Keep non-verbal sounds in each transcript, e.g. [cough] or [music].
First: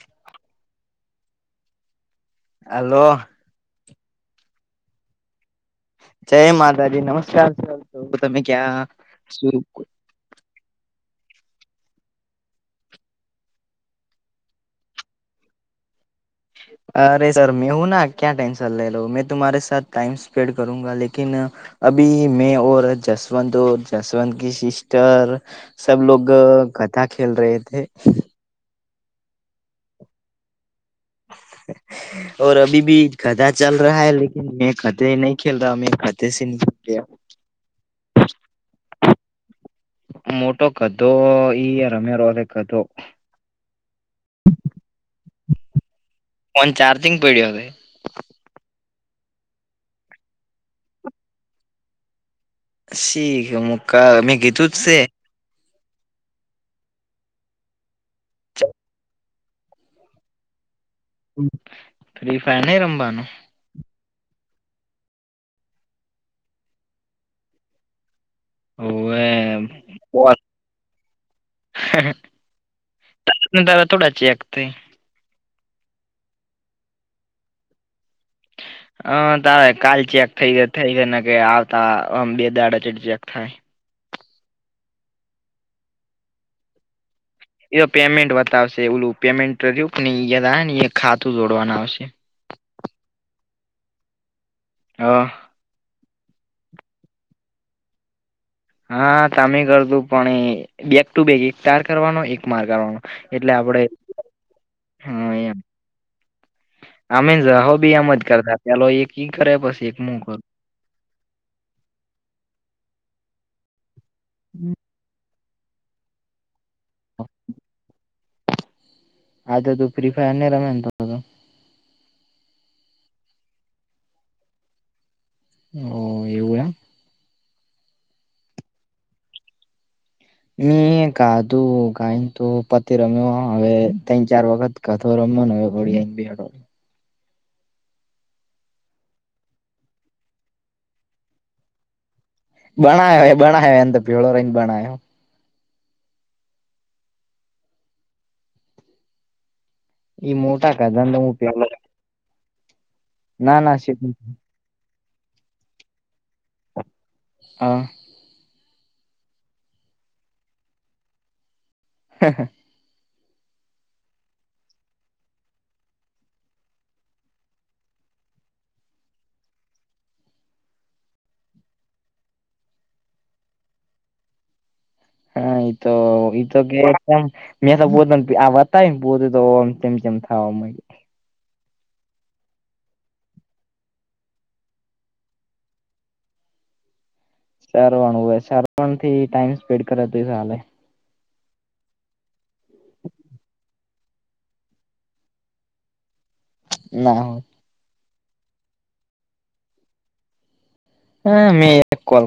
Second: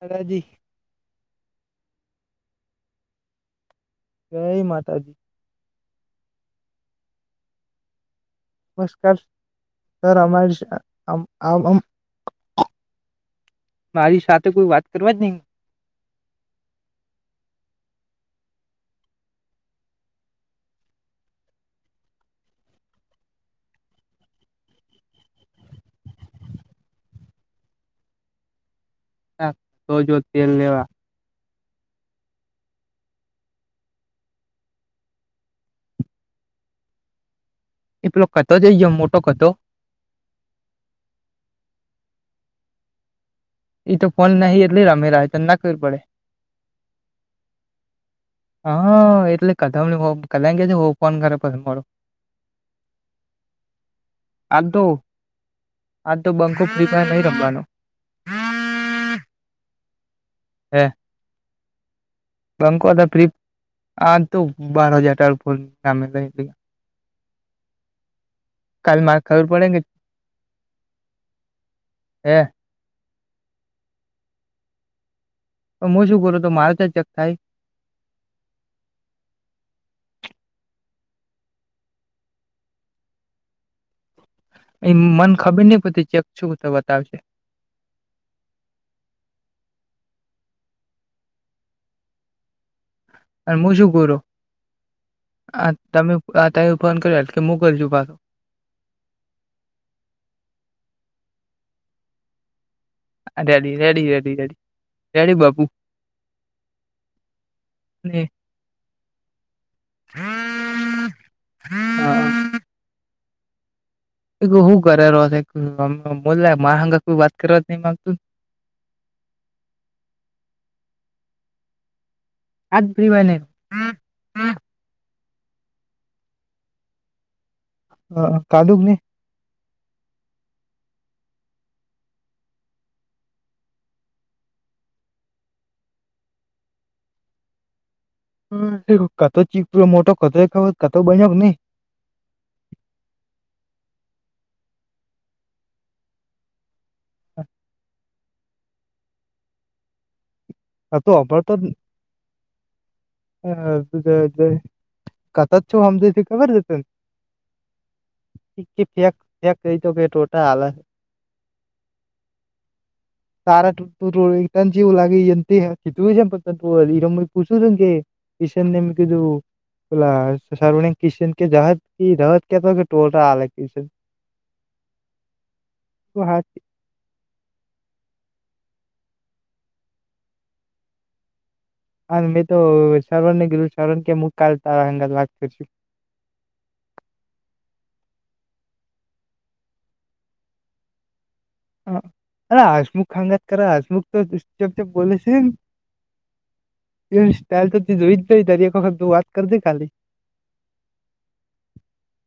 માતાજી હાલો જય માતાજી જય માતાજી નમસ્કાર સર તમે ક્યાં નમસ્કાર શું સર અમારી આમ આમ આમ મારી સાથે કોઈ વાત કરવા જ નહી. હ અરે સર મેં હું ના ક્યા ટેન્શન લેલો મેં તુમારે સાથ ટાઈમ સ્પેન્ડ કરુંંગા લેકિન અબી મેં ઓર જસવંત ઓર જસવંત કી સિસ્ટર સબલોગ ગધા ખેલ રહે થે. હા તો જો તેલ લેવા. [inaudible] ઔર અભી બી ગધા ચલ રહા હૈ લેકિન મેં ગઘે નહીં ચલ રહા મેં ગઘે કે નીચે છુપ ગયા [inaudible] એ પેલો કતો ચઈ ગયો મોટો કતો? મોટો ગધો ઈ રમેરો રે ગધો. ઈ તો ફોન નહીં એટલે રમેરા તન ના ખબર પડે. ફોન ચારજિંગ પડ્યો સે. હા એટલે કદમ હો કદ કે વો ફોન કરે પછી મારો. શીખ મુ ક મેં કીધું ત સે. આ તો બંખો ફ્રી નહી રમવાનો. છે હમ. ફ્રી ફાયર નઈ રમવાનું. આ તો બાર હજાર ટ ભ કમે [unintelligible] કાલ મારે ખબર પડે કે ઓ, હ. હે દ દા થોડા ચીકતે [unintelligible] પણ હું શું કરેલું? તો મારે તો જ ચેક થાય. હ, તારે કાલે ચેક થઈ થઈ ગયા ને, કે આવતા બે દાડા ચેક થાય. એ મન ખબર નહીં પતે, ચેક શું તો બતાવશે. એ તો પેમેન્ટ બતાવશે, એલું પેમેન્ટ્યું નેા ખાતું જોડવાનું આવશે. એમાં શું કરો? હા. તમે ત ફોન કર્યો કે, હું કરું છું પાછો. હા, તમે કરે તું, પણ બેગ ટુ બેગ એક તાર કરવાનો, એક માર કરવાનો. એટલે રેડી આપડે રેડી રેડી રેડી હા, રેડી એમ. બાપુ અમે જહો બી આમ ને જ કરતા, પેલો એક ઈ કરે, પછી એક મુું કરું. હા હું કરેલો, બલા મા હંગ કોઈ વાત કરવા જ નહી માગતું. આ તો તું ફ્રી ફાયર ને રમે તો. આજ ફ્રી ભાઈને. હમ. અ કાાલુક નને [unintelligible] [inaudible] મે આધું કંઈ તો, પતે રમ્યો, હવે ત્રણ-ચાર વાત. કથે રમવાનું હોય. હ, કાતો ચીક પ મોટો કતો ખબ કાતો બન્યો નહી. [unintelligible] [inaudible] બણાયો બણાયો, એમ તો ભીળો રહીને, બણાય્યો. હા. એ મોટાકા કતો દંધમ ઉપી. હ શ કથચ છું હમજ હતી ખબર જ [unintelligible] આ. કે ફેક, ફેંક રઈ તો, કે ટોટા હાલ. હા, હા. તારા ટો જવ લાગી. કી તું જમપનપરામ કુસદમકેે શન નમકીું [unintelligible] [inaudible] બલા કિશન કે જહદ રદ ક કે ટોલ આલગ કિશન [unintelligible] [inaudible] હા, એ તો એ તો કે. મેં તો પોને આ બતાયને, પોતે તોમ તેમ તેમ થવા મગ. હા, મેં તો શરવણ ને, ગેધું શ્રવણ કે, મુ કાલ તારા હંગાત વા કર છું. સારવાનું હોય, સારવા થી ટાઈમ સ્પેન્ડ કરેલે. હ, અરે હશમુખ ખંગાત કર, હશમુખ તો ચપ જેપ બ છે. ના એ હોય. સ્ટાઇલ તો જોઈ, જઈ તારી એક વખતું વાત કર દે, ખાલી. હા, મે કોલ.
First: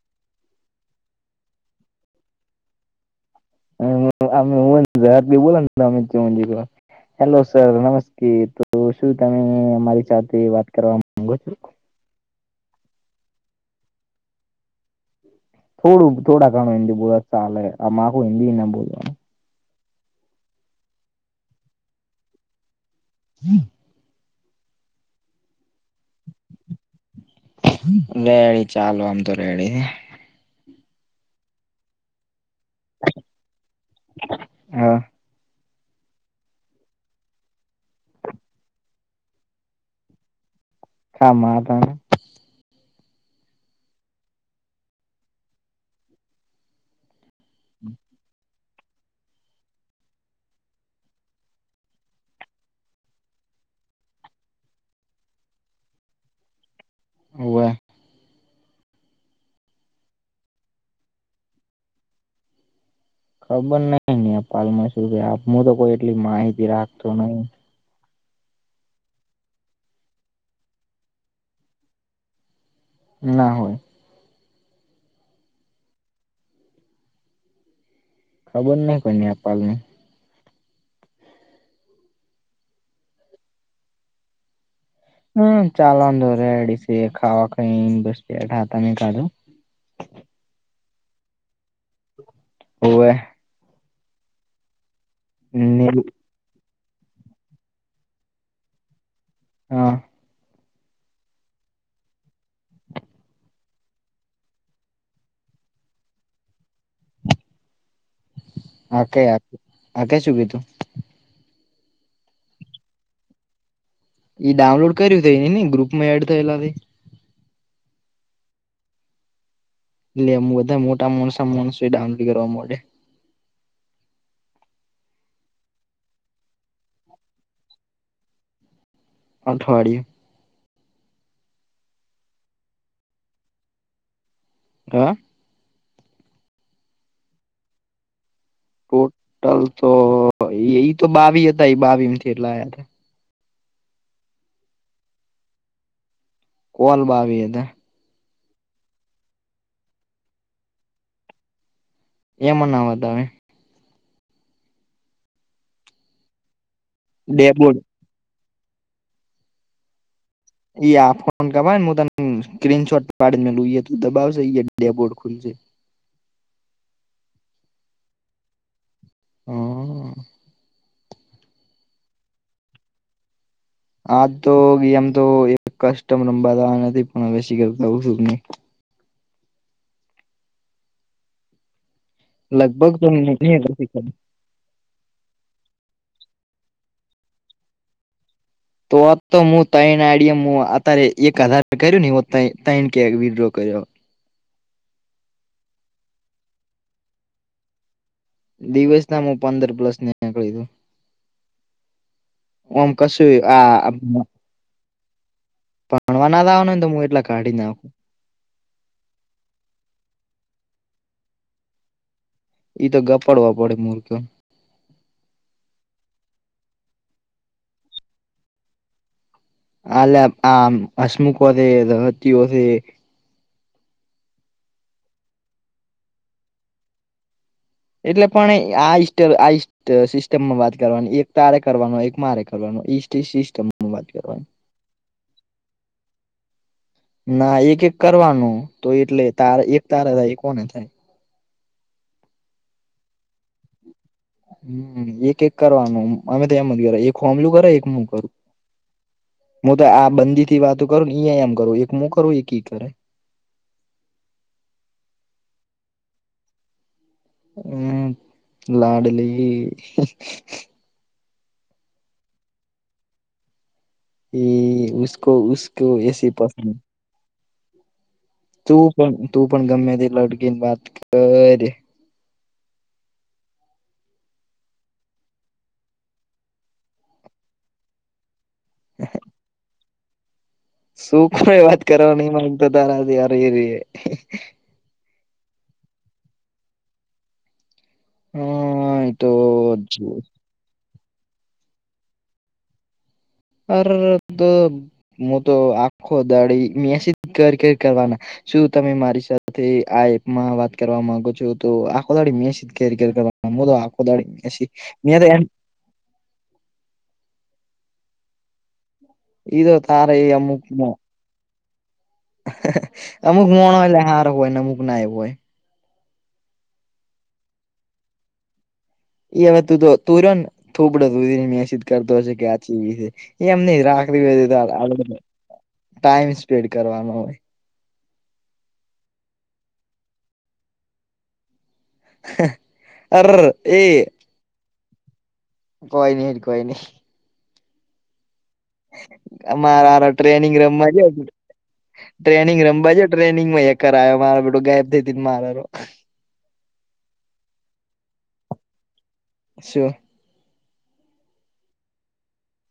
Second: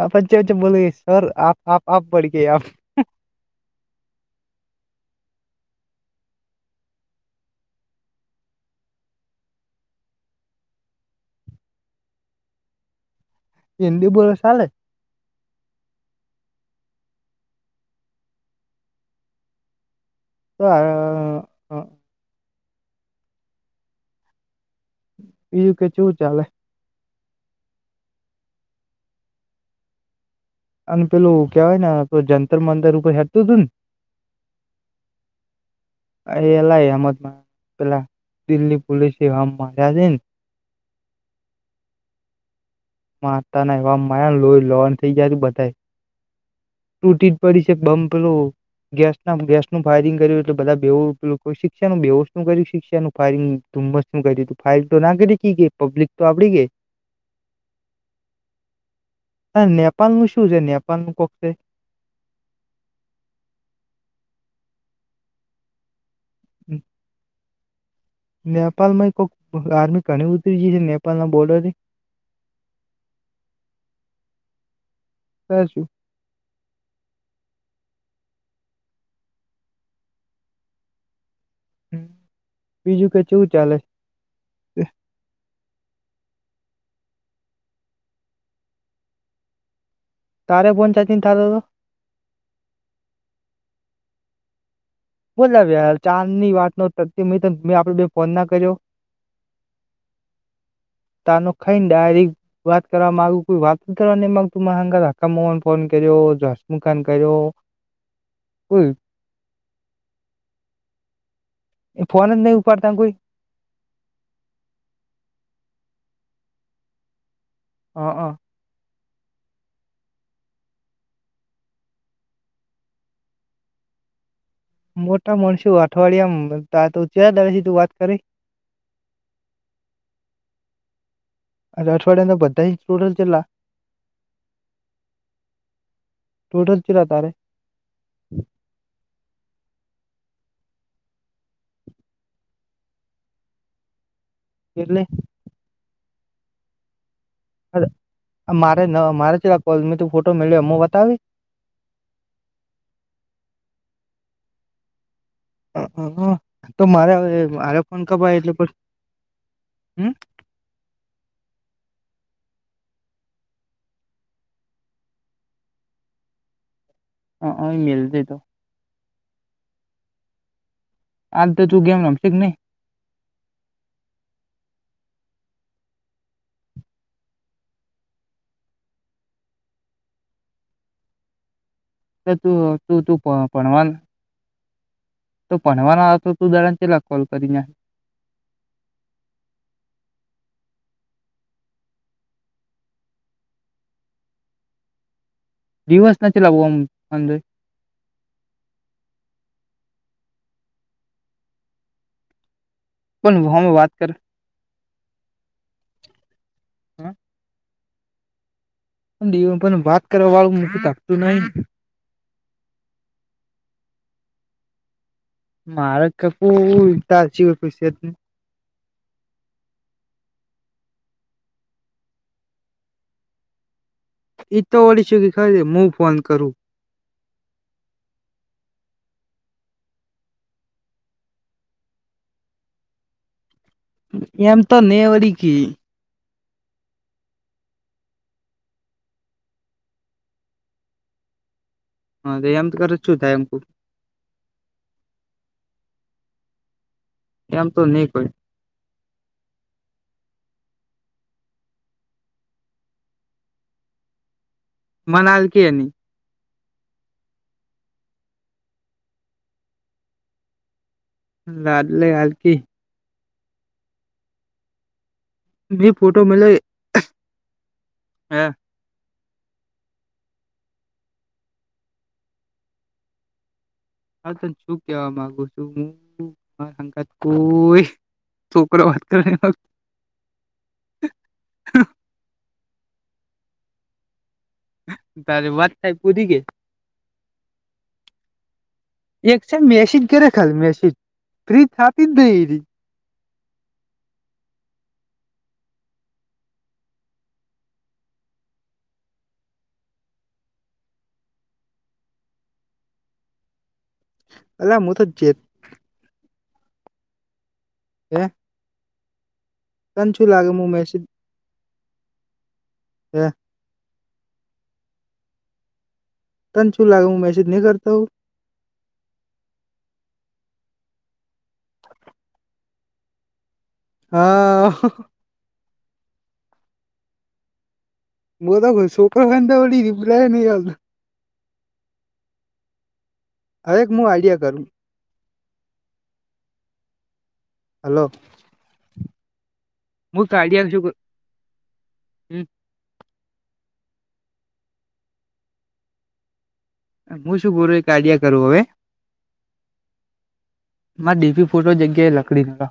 આપ વચ્ચે-વચ્ચે બોલ, ગઈ, સર આપ આપ આપ બડ ગઈ આપ. અમે હુંનેરાત બોલા ને, અમિત ચજી. હેલો, સર નમસ્તે, તો શું તમે મારી સાથે વાત કરવા માંગો છો? હિદી બોલ, ચાલે. થોડું થોડા ઘણું હિન્દી બોલવા, ચાલે, આ આખું હિન્દી ના બોલવાનું. તો આ. હમ. જું કે શું ચાલે? રેડી ચાલ, આમ તો રેડી. અને પેલું કેવાય ને જંતર મંતર ઉપર હેડતું તું ને હા એ એલા અમદમાં પેલા દિલ્લી પોલીસે એ હમ માર્યા છે ને હામા તા માતાને એવા માર્યા લોઈ લોહન થઇ ગયા તું બધા તૂટી જ પડી છે બંમ પેલુ ગેસના ગેસનું ફાયરિંગ કર્યું એટલે બધા બેવુ શિક્ષાનું બેહોસનું કર્યું શિક્ષાનું ફાયરિંગ ધુમ્મસ શું કર્યુ તું ફાઇલ તો ના કરી કે પબ્લિક તો આપડી ગઈ. હોવે. આ નેપાલ નું શું છે નેપાલનું કોક તે ખબર નહિ નેપાલમાં શું છે હું તો કોઈ એટલી માહિતી રાખતો નહી. નેપાલમાં કોક આર્મી ઘણી ઉતરી છે નેપાલના બોર્ડરથી ના હોય. ક છું. ખબર નહી કોઈ નેપાલને બીજું કઈ કેવું ચાલે. હમ્મ ચાલો અંદર રેડી છીએ ખાવા કઈ એમ બધા તમે કાઢો. તારે ફોન ચાર્જિંગ થાતો હતો. હોવે. બોલ્યા ચારની વાતનો મે મેં આપડે ફોન ના કર્યો. હા. તારનું ખાયને ડાયરેક્ટ વાત કરવામાં કોઈ વાત કરવાની માગતું માર હંગાત માર આટલા માણસો હ ફોન કર્યો જસમુખાન કર્યો. કોઈ આકે આકે શું કીધું. એ ફોન જ નહી ઉપાડતાને કોઈ. એ ડાઉનલોડ કર્યું થઇ ને ને ગ્રુપમાં એડ થયેલા તે. હ હ એ બધા મોટા માણસા માણસો એ ડાઉનલોડ કરવા મોડ્યા મોટા માણસું અઠવાડિયામાં તા તું ક્યાં દાળે થી વાત કરી. અઠવાડીયુ અરે અઠવાડિયાંના બધા ઇચ ટોટલ કેટલા હા. ટોટલ કેટલા તારે ટોટલ તો એ તો બાવી હતા એ બાવી માંથી એટલા આયા હતા. એટલે કોલ બાવી હતા. મારે ન મારે છે કોલ મે તું ફોટો મેળ્યો હું બતાવી એમના વતાવે તો મારે ડેબોર્ડ મારે ફોન કપાય એટલે પછી હમ્મ. ઈ આ ફોન કપાયને હું તને સ્ક્રીનશોટ પાડી મેલદુ દબાવશે ડેબોર્ડ ખુલશે. હ હ મેલજે તો હમ્મ. આમ તો તું ગેમ રમતી જ નઈ. આજ તો આમ તો કસ્ટમ રમવા જવાના હતા પણ હવે શી કરુ લઉ છું કે નહી. એટલે તું લગભગ તું તો તું મેં ભ નતી ભણવા કરી. તો ભણવાનો તો તું દાળે ચેટલા કોલ કરી નાખે. તો તો હું ત્રણ આડીએ અત્યારે એક હજાર કર્યો ને ત્રણ કે વિડ્રો કર્યો. દિવસ નથી લાવવો આમ અંદર દિવસના હું પંદર પ્લસ ને એમ કર્યું ઓમ કશું પણ હમે આ વાત કર ભણવાના જવાનું હોય તો હું હા? એટલા કાઢી જ નાખું. દે પણ વાત કરવા વાળું મકુ થાકતું નહી. ઈ તો ગપાડવા પડે મૂર્ખ્યો. મારા કપ તચીય ખુશિયત. આલે આ હશમુખો છે રતીઓ છે એ. એઈતો ઓળી છે કે ખે હું ફોન કરું. એટલે પણ આ ઈસ્ટ આ ઈ. સિસ્ટમમાં વાત કરવાની એક તારે કરવાનો એક મારે કરવાનું ઈ સિસ્ટમ. એમ તો નેવડીકી. ના એક એક કરવાનું તો એટલે તારા એક તારા થાય એક ઑને થાય. હા તો એમ તો કર શું થાય એમ. હમ એક એક કરવાનું અમે તો એમ જ કર એક હોમલું કરે એમ તો એક હું નહી કોઈ કરું. હું તો આ બંદી થી વાતો કરું ને ઈ એમ કરું એક હું કરું એક ઈ કરે. મનાલકી એની. હમ લાડલી. લાદ લે હલકી. એ ઉસકો ઉસકો એસી પસંદ. હમ. તું પણ તું પણ ગમેતેટલો અડકી ને વાત કરે. હા તને શું કેવા માંગુ છું હું કાત કોઈ. છોકરો વાત કરે. છોકરાવ એ વાત નહી કરવા માંગતા તારાથી અરેરે. તારી વાત થઈ પુરી કે. હા એ તો એક છે મેસીજ કરે ખાલી મેસીજ. ફ્રી થાતી જ નઈ એ રી. અરર તો હું તો આખો દાડી મેસીજ કર કર કરવાના. શું તમે મારી સાથે આ એપમાં વાત કરવા માંગો છો તો આખોદાડી મેસે. કેર કેર કરવા હુ તો આખો દાડો મેસેજ અલા હું મેં તો. જે [unintelligible] ઇતો તન તારે શું એ લાગે હું અમુકમાં. મેસેજ હે અમુક મોણહ સારું હોય ને અમુક ના ય હોય. તન શું લાગે હું મેસેજ નહીં કરતો હુંવ. એલ્યા તું તો તું રયો ને થોબડા જોઈ ને મેસેજ કરતો હશે આ છોડી છે એમ નઈ. હા [unintelligible] ટાઈમ સ્પેન્ડ કરવાનો હોય. હું તો કવ છોકરો હોય ને તો ઓલી રીપલાએ નઈ આલતા. અરરર. હવે એક હું આઈડિયા કરું. કોઈ ની જ કોઈ ની. હલો. અમારા હું ટ્રેનિંગ કાઢ્યા શું રમવા જ કરું ટ્રેનિંગ રમવા. ટ્રેનિંગમાંયા કરાયો મારો બેટો ગાયબ થઈ થઈ ને મારે રયો. હું શું કરુ એક આઈડિયા કરું હવે. સ્યો. મારો ડીપી ફોટો જગ્યાએ લકડી કરા.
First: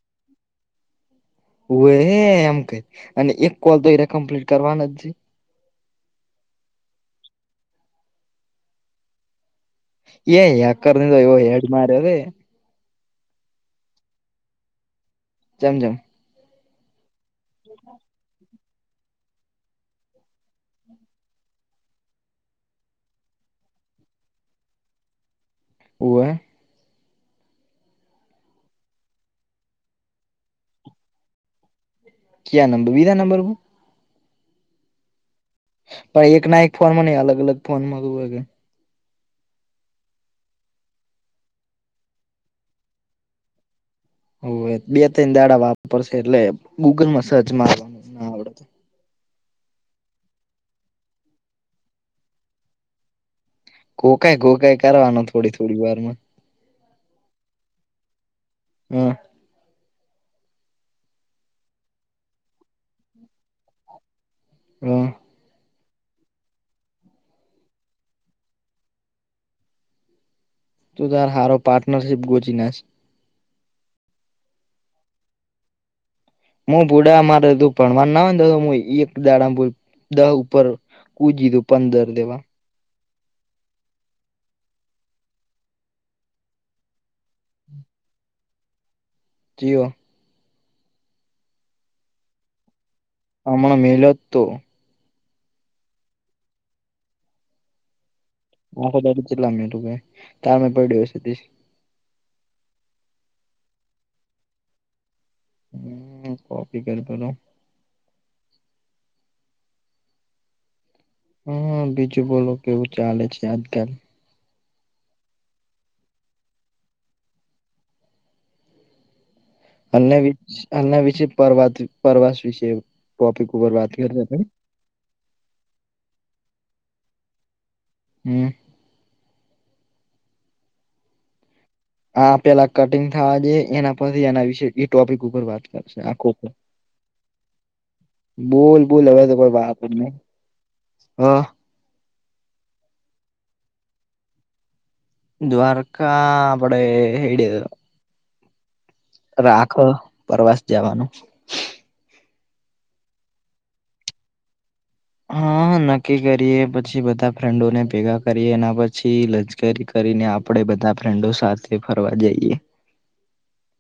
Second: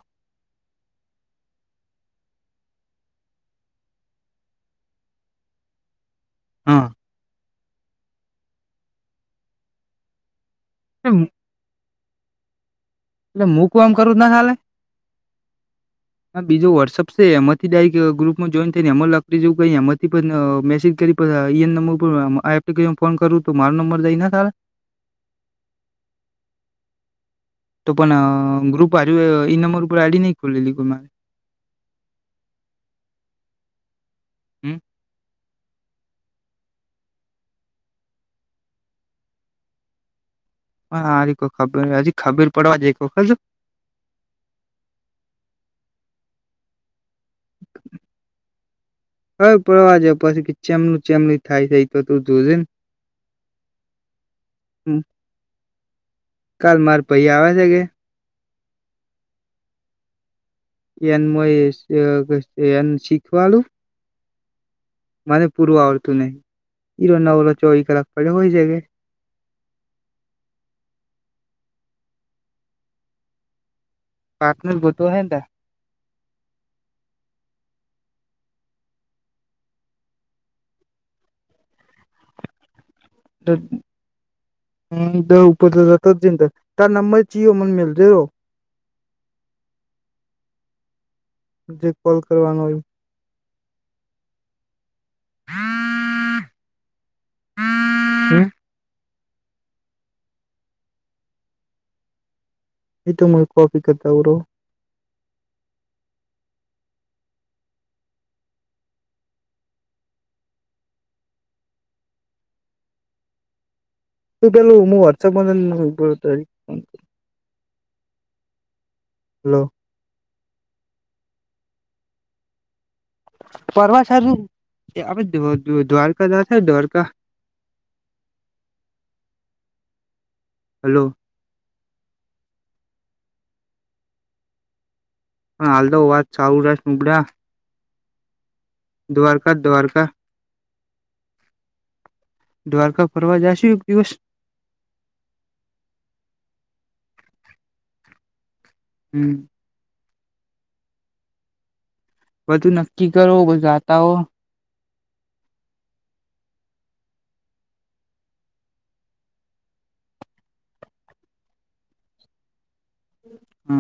હ હે એમ કર અને એક કોલ તો એ કમ્પ્લીટ કરવાના જ છે. હા. એ એકર ને તો એવો એટલે હેડ માર્યો હે. અલ્યા હું કોમ કરું તો ના હાલે. જામ જામ. હ બીજુ વોટ્સઅપ છે એમાંથી ડાયરેક ગ્રુપમાં જોઈન થઈ ને એમાં લકડી જેવું કરી એમાંથી પણ મેસેજ કરી. ઈ નંબર ઉપર એપ્લિકન ફોન કરવું તો મારો નંબર જઈ ને સાર. હોવે. તો પણ ગ્રુપ હાર ઈ નંબર ઉપર આઈડી ન ખોલલી ગ મારે. ક્યા નંબર બીજા નંબર ઉપર. હમ. પણ એક ના એક ફોન માં ન અલગ અલગ ફોનમાં. હા હારી કોઈ ખબર હજી ખબીર પડવા જ વખર. હો બે ત્રણ દાડા વાપરશે એટલે ગૂગલમાં સર્ચ મારવાનું ના આવડત. હવે પડવા જ પછી ચેમનુ ચેમલું થાય છે એ તો તું જોજે ને. ગો કઈ ગો કઈ હમ. કરવાનું થોડી થોડી વારમાં. કાલ માર ભાઈ આવે છે ક્યાંય. હા. ધ્યાન માં એમ કે કઈ શીખવાડું.? હા. મને પૂર્વ આવરતું નહી હીરો નવલો ચોવી કલાક પડ્યો હોય છે. તું તાર હોરો પાર્ટનરશીપ ગુછી નાખ. પાર્ટનર ગોતવો હે ને. હું ભુડા મારે તું ભણવાર ના હોને દ એક દાડા દ ઉપર. કોઈ કીધુ પંદર દેવાના. હ ઉપર તો જ જ જિંદર ત નંબર ચયો મને મેલજે રો? જીઓ. જે કોલ કરવાનો હોય. હમણા મલત તો. હા. હમ. આખો દિવસ કેટલો મિનિટ બેસે એટલે કામે પડ્યો હશે. એ તોમ કોફી કતાવું. હમ કોપી કર. હા બીજું બોલો કેવું ચાલે છે આજકાલ. તું પેલુ હું વોટ્અપમાં ની બોલતા ઈ? હલો. અમને વી અમને પ્રવા પ્રવાસ વિશે ટોપિક ઉપર વાત કરી પ્રવાસ આપણે વિશે આપણે દ્વારકા જશુ દ્વારકા. હમ. હલો. આ પેલા કટિંગ થવા જે એના પછી એના વિશે. એ ટોપિક ઉપર વાત પણ હાલ તો કરશે આખો વાત ઉપ સૌરાષ્ટ્ર નુબડા બોલ. બોલ હવે તો દ્વારકા કોઈ બાપ જ દ્વારકા નહી હા. દ્વારકા ફરવા જાશુ એક દિવસ, દ્વારકા આપડે હેડી. હમ. આખ પ્રવાસ જવાનું. બધું નક્કી કરો બ ગાતા હો, હા નક્કી કરીએ પછી બધા ફ્રેન્ડોને ભેગા કરીએ એના પછી. જે થી કરીને આપણેે બધા ફ્રેન્ડો સાથે ફરવા જઈએ. હા.